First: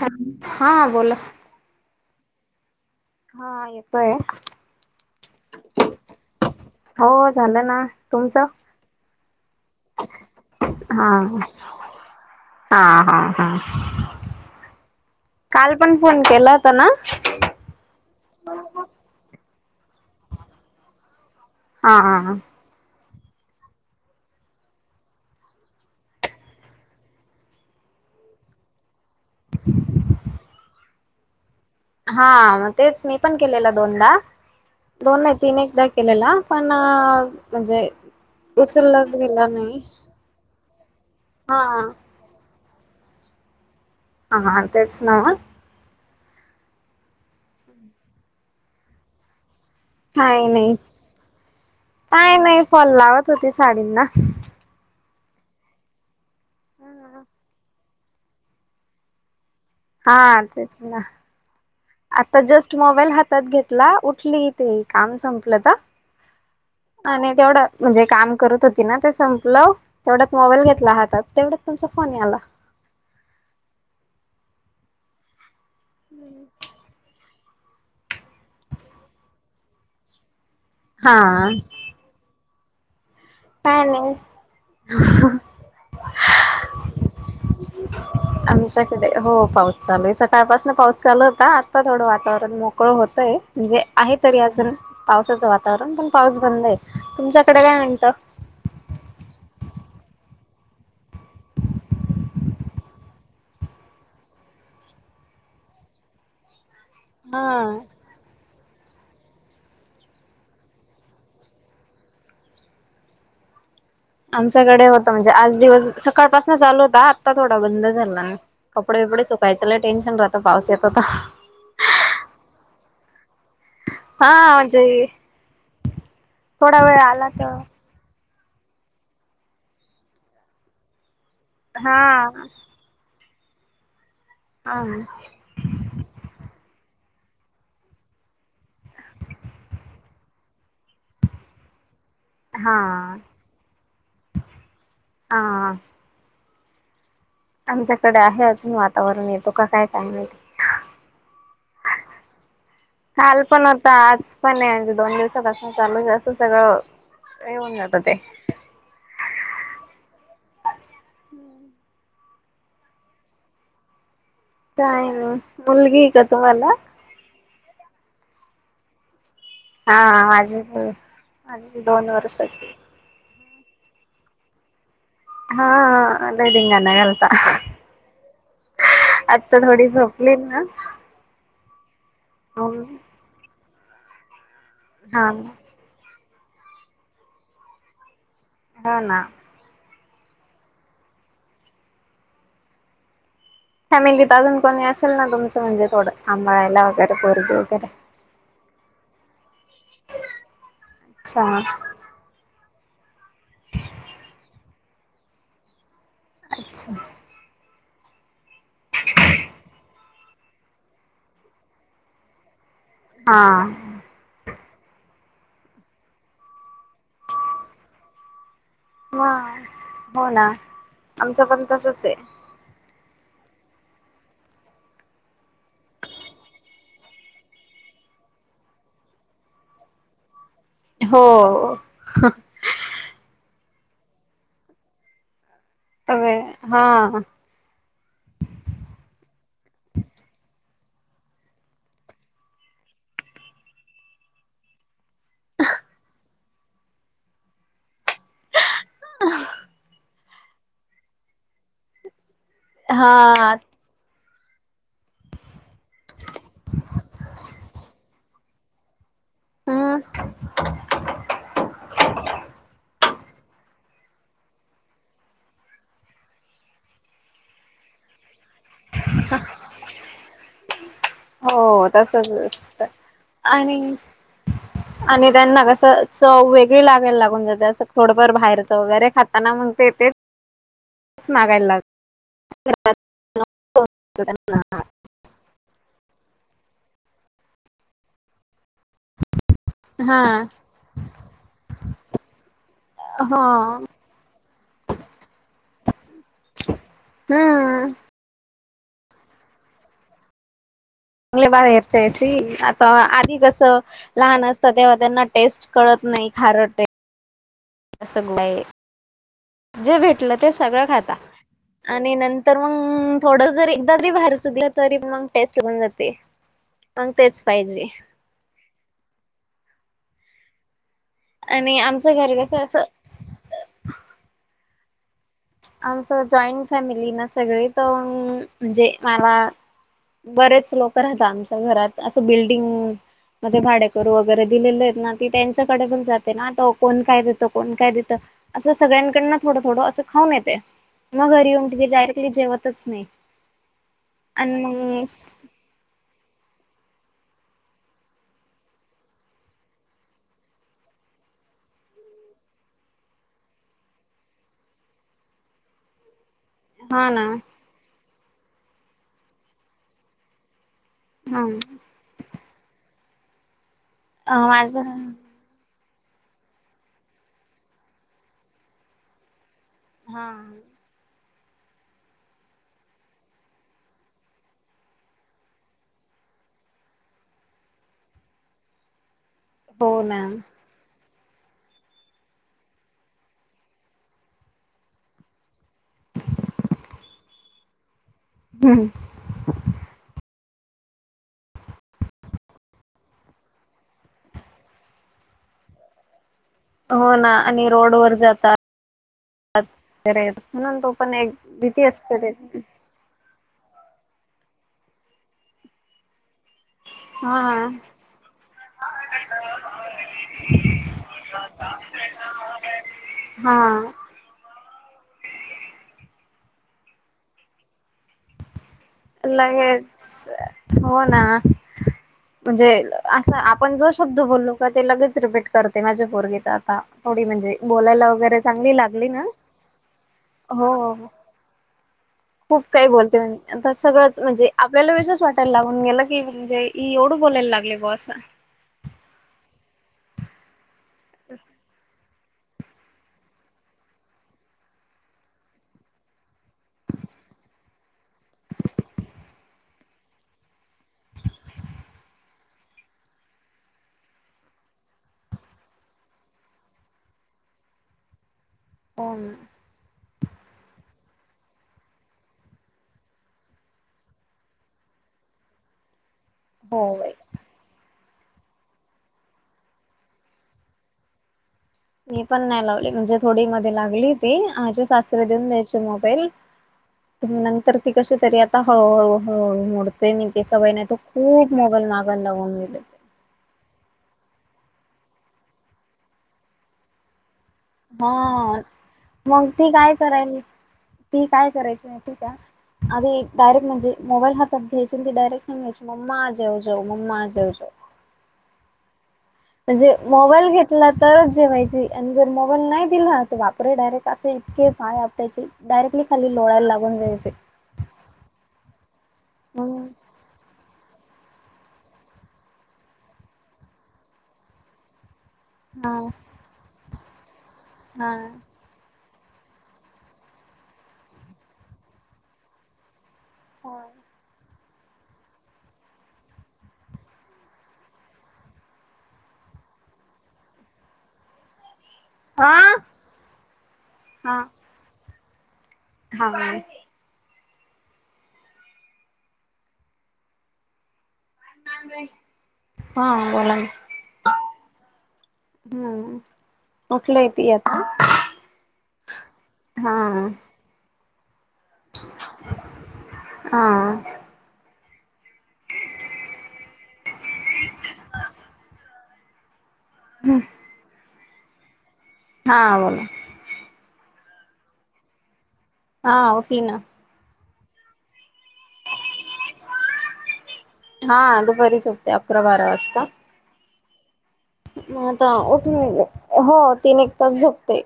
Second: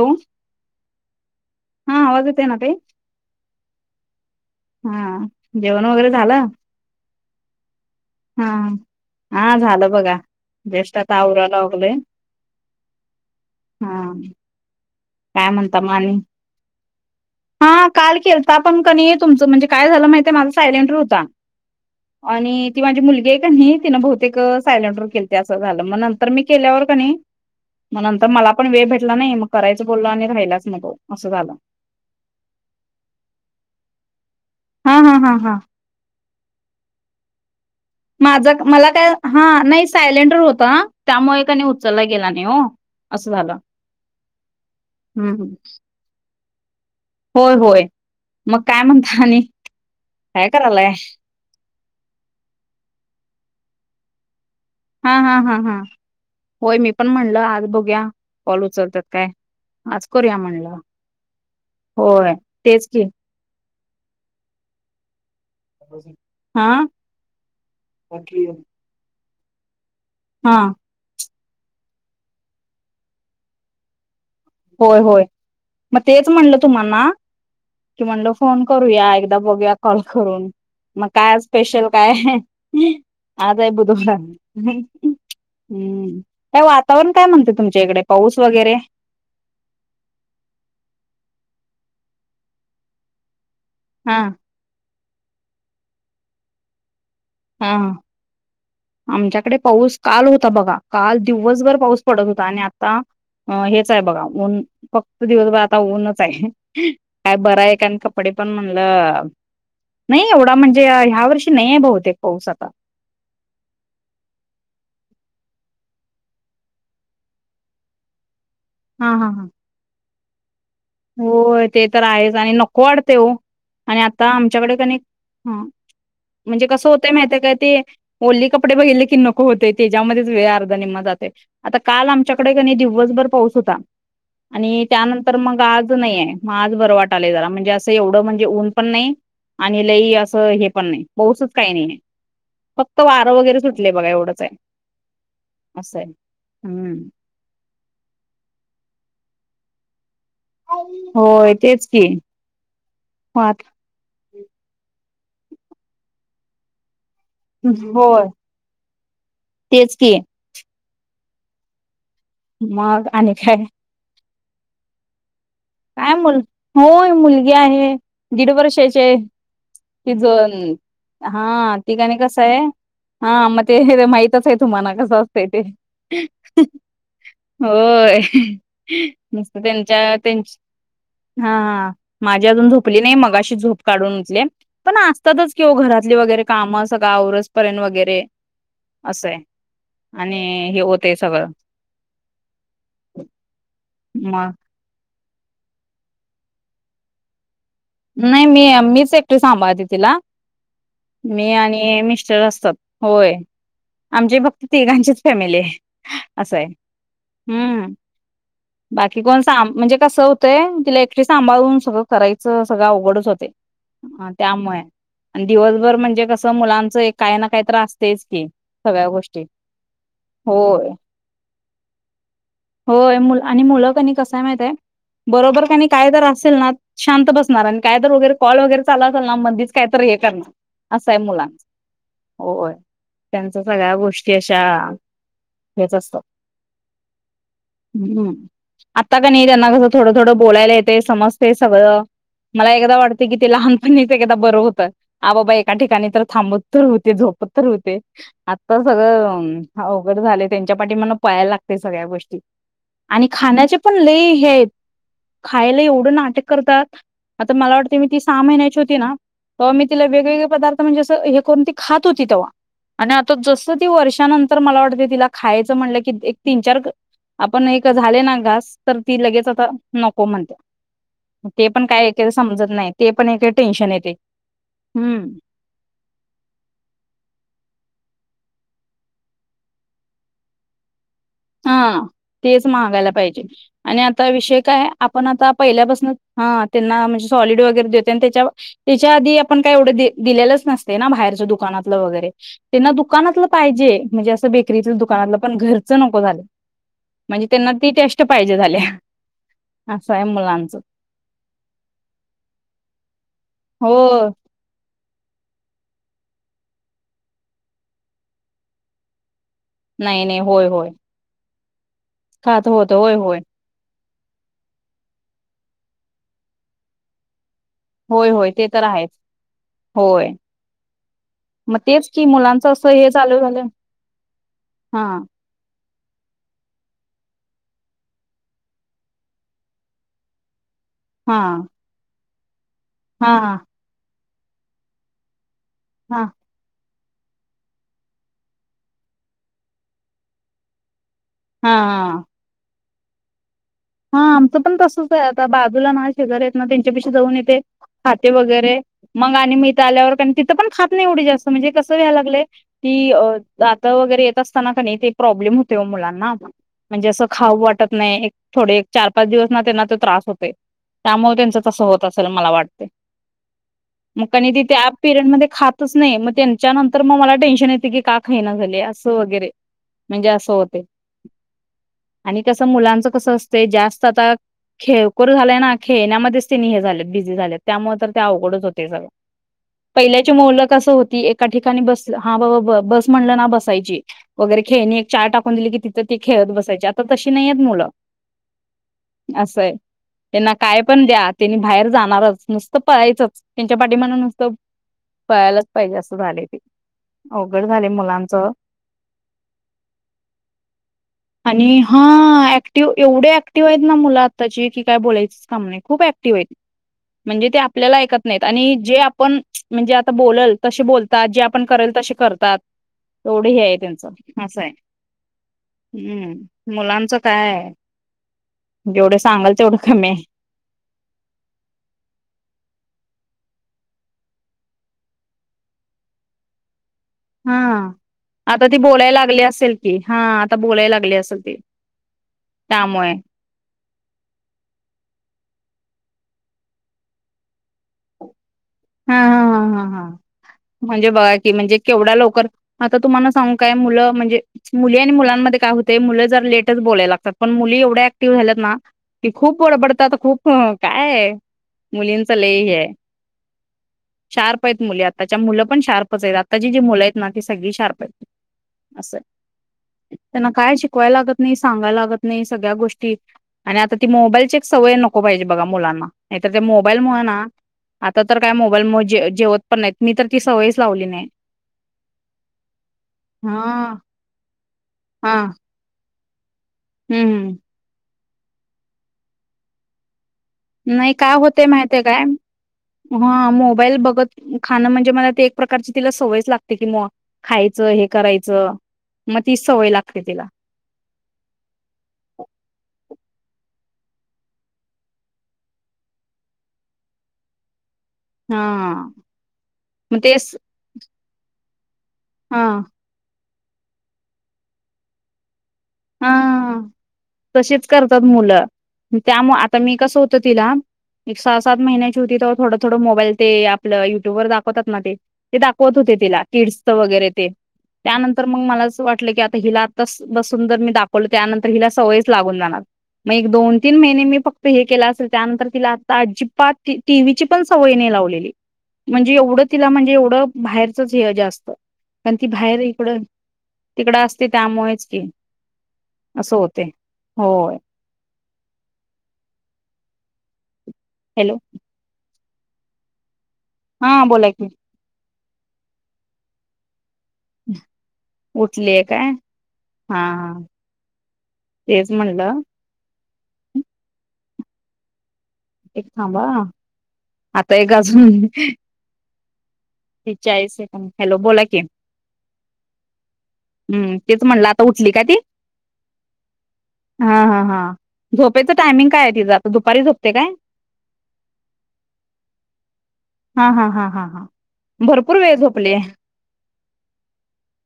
Hello हा बोला. हा आवाज येतोय ना ताई? हा येतोय हा, जेवण वगैरे झालं? हो झालं ना. तुमचं हा हा झालं बघा जेष्ठ हा आता आवरा लागलोय. हा हा हा, काय काल म्हणता मग पण आणि फोन केला होता ना? हा काल केलता पण कणी तुमचं म्हणजे काय झालं माहितयं माझा सायलेंट होता. हा हा हा आणि ती माझी मुलगी आहे का नाही तिनं बहुतेक सायलेंट वर केलीती असं झालं मग नंतर मी केल्यावर क नाही मग नंतर मला पण वेळ भेटला नाही मग करायचं बोललं आणि राहिलाच मी तो असं झालं. हा तेच मी पण केलेला दोनदा हा हा दोन हा नाही हा तीन एकदा केलेला पण म्हणजे माझं मला काय उचललाच हा गेला नाही सायलेंटवर होता त्यामुळे कनी उचलला हा गेला नाही ओ असं झालं. हा हा तेच ना हम्म होय होय, मग काय म्हणता आणि? काय नाही काय नाही फाॅल लावत होते साडींना. हा हा हा हा होय मी पण म्हणलं आज बघुया कॉल उचलत्यात काय. आज हा करूया म्हणलं तेच ना होय आता जस्ट तेच की मोबाईल हात हातात घेतला उठली ती काम संपलं हा आणि तेवढं म्हणजे काम करत हो ती ना ते संपलं, तेवढ्यात मोबाईल हा घेतला हातात, तेवढ्यात तुमचा फोन आला. होय होय मग तेच म्हणलं तुम्हा ना की म्हणलं फोन करूया एकदा बघूया कॉल करून, मग काय आज हा. स्पेशल? काय आहे आज आहे काय नाही बुधवार. हम्म काय वातावरण काय म्हणते तुमच्या इकडे पाऊस वगैरे? आमच्याकडे हो पाऊस चालू आहे, सकाळपासून पाऊस चालू होता, आत्ता थोडं वातावरण मोकळं होतंय. म्हणजे आहे हा तरी अजून, पावसाचं वातावरण पण पाऊस बंद आहे, तुमच्याकडे काय हा म्हणतं? आमच्याकडे पाऊस काल होता बघा. काल दिवसभर पाऊस पडत होता आणि आता अ हेच आहे बघा ऊन, फक्त दिवसभर आता ऊनच आहे काय बरं आहे हा. का कारण क पडे पण म्हणलं, नाही एवढा म्हणजे ह्या वर्षी नाहीये बहुतेक पाऊस आता. आमच्याकडे होता म्हणजे आज दिवस सकाळपासून चालू होता आत्ता थोडा बंद झाला. हा. कपडे हा बिपडे सुकायचं लई टेन्शन राहतं पाऊस येतो का. हो ते तर आहेच आणि नको वाटते ओ. आणि आता हा आमच्याकडे क नी म्हणजे हा म्हणजे थोडा कसं वेळ होतंय आला माहितीय का तर ते. ओली कपडे बघितले की नको होते त्याच्यामध्येच वेळ अर्धा निम्मा जाते. आता हा काल आमच्याकडे क नी दिवसभर पाऊस होता. आणि हा. त्यानंतर मग आज नाही आहे, मग आज बरं वाटाले जरा, म्हणजे असं एवढं म्हणजे ऊन पण नाही आणि लई असं हे पण नाही पाऊसच काही नाहीये. हा फक्त वारं वगैरे सुटलेय बघा एवढंच आहे हा असं आहे. हम्म. आमच्याकडे आहे अजून वातावरण येतो का काय काय माहिती? होय तेच की. मग आ ता आज पण आहे म्हणजे दोन दिवसापासनं चालू आहे असं सगळं येऊन जात ते होय तेच की. हम्म. मग आणि काय? काय नाही मुलगीय काय का मुल तुम्हाला? होय मुल गी आहे दीड वर्षाची आहे. हा तिज माझी न हा माझी दोन ठिकाणी कसंय वर्षाची हा मग ते माहितच आहे तुम्हाला कसं असते हा लय धिंगाणा घालता होय मस्त आत्ता थोडी त्यांच्या झोपली त्यांची ना हा हा माझी अजून झोपली हा नाही, मगाशी झोप काढून उठलीय. पण असतातच की ओ घरातली वगैरे कामं सगळं आवरसपर्यंत वगैरे हो ना असंय. आणि हे होते सगळं फॅमिलीत मग अजून कोणी असेल ना तुमचं? म्हणजे थोडं सांभाळायला वगैरे पोरगी वगैरे. नाही मी मीच एकटीच सांभाळते तिला. मी अच्छा आणि मिस्टर असतात‌. होय आमची फक्त तिघांचीच फॅमिली आहे असंय. अच्छा हम्म. बाकी कोण साम म्हणजे कसं होतंय, तिला एकटीला सांभाळून सगळं करायचं. सगळं उघडच होते. हा अ त्यामुळे आणि दिवसभर म्हणजे कसं मुलांचं काही ना काही तर आसतेच की. सगळ्या हा गोष्टी हो ना होय आमचं पण तसचंय. होय मु आणि मुलं क नी कसंय माहितेय बरोबर क नी काय तर असेल ना शांत बसणार. आणि काय तर वगैरे कॉल वगैरे चालू असेल ना मधीच काय तर हे करणार. असं आहे हो मुलांच. होय त्यांच सगळ्या गोष्टी अशा- - हेच असत. अवे हा हम्म आता का नाही त्यांना कसं थोडं थोडं बोलायला येतय समजतय सगळं. मला एकदा वाटते की ते लहानपणीच एकदा बरं होतं. आ बाबा एका ठिकाणी तर थांबत - - तर होते. झोपत तर होते. आता सगळं अवघड झालय त्यांच्या पाठीमागन पळायला लागतय सगळ्या गोष्टी. हा आणि खाण्याचे पण लई हे हाईत. खायाला एवढं नाटक करतात. आता मला वाटते मी ती सहा महिन्याची होती ना? तवा मी तिला हम्म वेगवेगळे पदार्थ म्हणजे असं हे करून ती खात होती तेव्हा. आणि आता जसं ती वर्षानंतर मला वाटतय तिला खायचं म्हणलं की एक तीन चार आपण एक झालय ना घास तर ती लगेच आता नको म्हणत्या. ते पण हो काय एकेकदा तसच समजत असत. नाही ते पण एक आणि टेन्शन येते. हम्म. -आणि काय ना कसं चव वेगळी लागाय लागून जाते असं थोडंफार बाहेरचं वगैरे खाताना मग ते तेेच हा तेच महागायला पाहिजे. आणि आता त्यांना विषय काय? आपण आता पहिल्यापासून हा त्यांना म्हणजे सॉलिड वगैरे देतय आणि त्याच्या त्याच्या आधी आपण काय एवढं दि हा दिलेलंच नसतय ना? बाहेरचं दुकानातलं वगैरे. तेंना हो दुकानातलं पाहिजे. म्हणजे अस बेकरीतल दुकानांतल पण घरचं नको झालय म्हणजे त्यांना हम्म ती टेस्ट ट पाहिजे झाल्या. असं आहे मुलांचं. चांगल्या बाहेरच्या याची आता आधी कसं हो लहान अस त तेव्हा त्यांना टेस्ट कळत नाही. खारट हाय अ सगलाय जे नाही नाही भेटलं ते होय सगळं होय खाता. आणि नंतर खात होत होय मंग होय थोडं जरी एकदा जरी बाहेरच दिलात तरी मग टेस्ट होऊन जाते. मग तेच पाहिजे. होय होय. ते तर आहेच होय. आणि मग तेच आमचं कि घर कसं मुलांच असं हे चालू झालं. हा. आमच जॉईंट फॅमिली ना? सगळी तं म्हणजे माला बरेच लोक राहता हा आमच्या घरात. असं बिल्डिंग हा हा मध्ये भाडेकरू वगैरे दिलेले आहेत ना? ती त्यांच्याकडे पण हा जाते ना? तव कोण काय देतं. कोण काय देतं. असं सगळ्यांकडन थोडं थोडं असं खाऊन येते. मग घरी येऊन ति हा डायरेक्टली जेवतच नाही. हा आमचं पण आणि तसच आहे आता बाजूला माझ शे घर आहेत ना त्यांच्यापशी जाऊन येते. खाते वगैरे. मग आणि मी इथ आल्यावरण तिथं पण खात नाही एवढी जास्त म्हणजे कस व्हाय लागलय. ती दातं वगैरे येत असताना का नाही? ते प्रॉब्लेम होतय ओ मुलांना. मग हा म्हणजे ना असं खाऊ वाटत नाही. एक थोडे चार -पाच दिवस ना त्यांना ते त्रास होतय. त्यामुळ त्यांच तस हा होत असेल मला वाटतय. मग कणी ती माझ त्या पिरड मध्ये खात च नाही मग त्यांच्या नंतर मग मला टेन्शन येत की का खाईना झाल्या? असं वगैरे. हा म्हणजे असं होतय आणि कसं मुलांचं कसं असतय जास्त आता खेळकूर झालय ना? खेळण्यामध्येच तेनि हे झालय बिझी झाल्यात. त्यामुळे तर ते अवघडच होतय सगळं. हो ना पहिल्याची मोलं कस होती एका ठिकाणी बसल हा बाबा बस म्हणलं ना बसायची. वगैरे खेळणी एक चार टाकून दिली की तिथं ती खेळत बसायची. आता तशी नाहीयेत मुलं. हम्. असं आहे. त्यांना काय पण द्या. त्यांनी बाहेर जाणारच. नुसतं पळायचंच. त्यांच्या पाठीमागन नुसतं पळायलाच पाहिजे. असं झालय ते. हो ना अवघड आणि झालंय रोड वर मुलांचं. जातात. [inaudible] म्हणून तो पण एक आणि भीती हा असते. ऍक्टिव्ह एवढे ऍक्टिव्ह आहेत ना मुलं आताची की, काय बोयच काम नाही खूप क्टिव्ह आहेत. म्हणजे ते हा आपल्याला ऐकत नाहीत आणि जे आपण म्हणजे आता बोलाल तसे बोलतात जे आपण करेल तसे करत. तात तेवढं हे आहे हा त्यांच असं आहे. हम्म, मुलांचं काय आहे. लगेच कमी आहे हो ना. म्हणजे असं आपण जो शब्द बोललो का ते लगेच रिपीट करते माझ्या पोरगी तर आता. थोडी म्हणजे हा बोलायला वगैरे आता चांगली ती लागली बोलायला ना हो. तसं ते. खूप काही बोलते. आता सगळंच म्हणजे आपल्याला विशेष वाटायला लागून गेलं की, म्हणजे एवढं बोलायला लागले बुवा अस. हा ह ह हा, म्हणजे बघा कि म्हणजे केवढा लवकर. आता तुम्हांला सांगू काय मुलं म्हणजे. मुली आणि मुलांमध्ये काय होते. मुलं जर लेटच बोलायला लागतात पण मुली एवढ्या ऍक्टिव्ह झाल्यात ना. कि, खूप बडबडतात खूप काय मुलींच लई हे आहे. शार्प आहेत मुली आताच्या मुलं पण शार्पच आहेत. आत्ताची जी मुलं आहेत ना ती सगळी शार्प आहेत. हो असं हाय. ना त्यांना काय शिकवायला लागत नाही सांगायला लागत नाही सगळ्या गोष्टी. आणि आता ती मोबाईलची एक सवय नको पाहिजे बघा मुलांना नाही तर त्या हो मोबाईल बाई. मुळंना आता. तर काय मोबाईल मुळं जे-जेवत पण नाहीत मी तर ती सवयच लावली नाही. ''मी पण नाही लावली म्हणजे थोडी मध्ये हा लागली होती. आजे सासरे हा देऊन द्यायचे मोबाईल. हम्म नंतर ती कशी तरी आता हळूहळू-हळूहळू मोडत. ते नेमके सवय नाही तो काय खूप होते मोबाईल माहितीय नादाला काय लावून घेतंय. हा, मोबाईल बघत खाणं म्हणजे मला ते एक प्रकारची तिला सवयच लागते की मो ''--'' खायचं हे हा करायचं मग ती सवय लागते तिला. ती काय करायची माहितीय का? आधी डायरेक्ट म्हणजे मोबाईल हातात घ्यायची ती डायरेक्ट सांगायची मम्मा जेव जेव मम्मा जेव जेव. ''हां'' म्हणजे मोबाईल घेतला तरच जेवायची आणि जर मोबाईल हा नाही दिला तर बाप. रे डायरेक्ट असे इतके पाय आपटायची डायरेक्टली खाली लोळायला लागून जायची. तशीच करतात मुलं त्यामुळं आता मग मी कसं होतं तिला. एक सहा-सात महिन्याची होती. तवा थोडं थोडं मोबाईल ते आपलं युट्यूब वर दाखवतात ना ते. ते हा दाखवत होते तिला किड्सचं वगैरे ते हा त्यानंतर मगं मला. अस वाटलं की, आता हिला आताच बसून सुंदर जर मी दाखवल त्यानंतर हिला सवयच लागून जाणार. मग एक दोन-तीन महिने मी फक्त. हे केलं असेल त्यानंतर तिला आता अजिबात टीव्हीची पण सवय नाही लावलेली. म्हणजे एवढं तिला म्हणजे एवढं बाहेरचंच हेय जास्त. पण ती हा बाहेर इकडं-तिकडं हा असते त्यामुळेच की, हा असं होतेय होय. हॅलो, हा, बोला की, हा, बोला की, हम्म, उठलय ती आता उठलीय काय हा, तेच म्हणलं [inaudible] हां एक थांबा हं, आता एक अजून तीस-चाळीस सेकंद, हॅलो बोला की. हा बोला. हम्, तेच म्हणलं आता उठली का ती? हा उठली ना. हं, हं, हं, झोपेचं टायमिंग काय आहे तिचं. आता दुपारी झोपते काय? हा दुपारीच झोपते, अकरा-बारा वाजता. हा, हा, हा, हा, हां. म आता उठून, हो तीन एक तास झोपते.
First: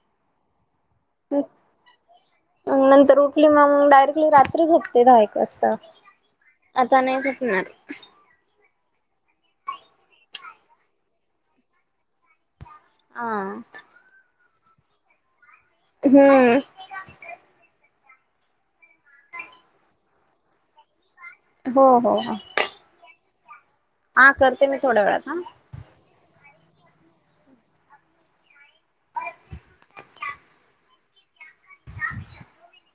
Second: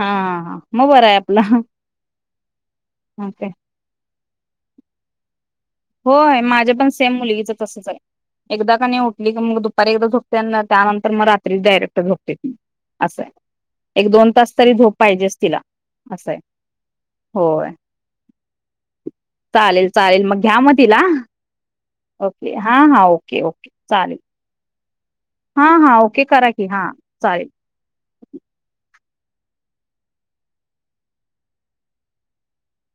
हा. मग बरं आहे आप मंग नंतर उठली काय मग, डायरेक्टली रात्री झोपते दहा एक वाजता. होय, माझ्या पण आता सेम नाही मुलगीच झोपणार तसंच आहे. एकदा का नाही उठली की, मग दुपारी एकदा झोपते. आणि त्यानंतर मग रात्रीच डायरेक्ट झोपते.. हा असंय. एक, दोन, तास तरी झोप पाहिजेच तिला असंय हम्म होय. चालेल, चालेल मग घ्या मंग तिला. हो, हो, हं. ओके हा हा ओके ओके चालेल. हा करते मी थोड्या वेळात हं. हां हा ओके करा की, हा चालेल. [inaudible]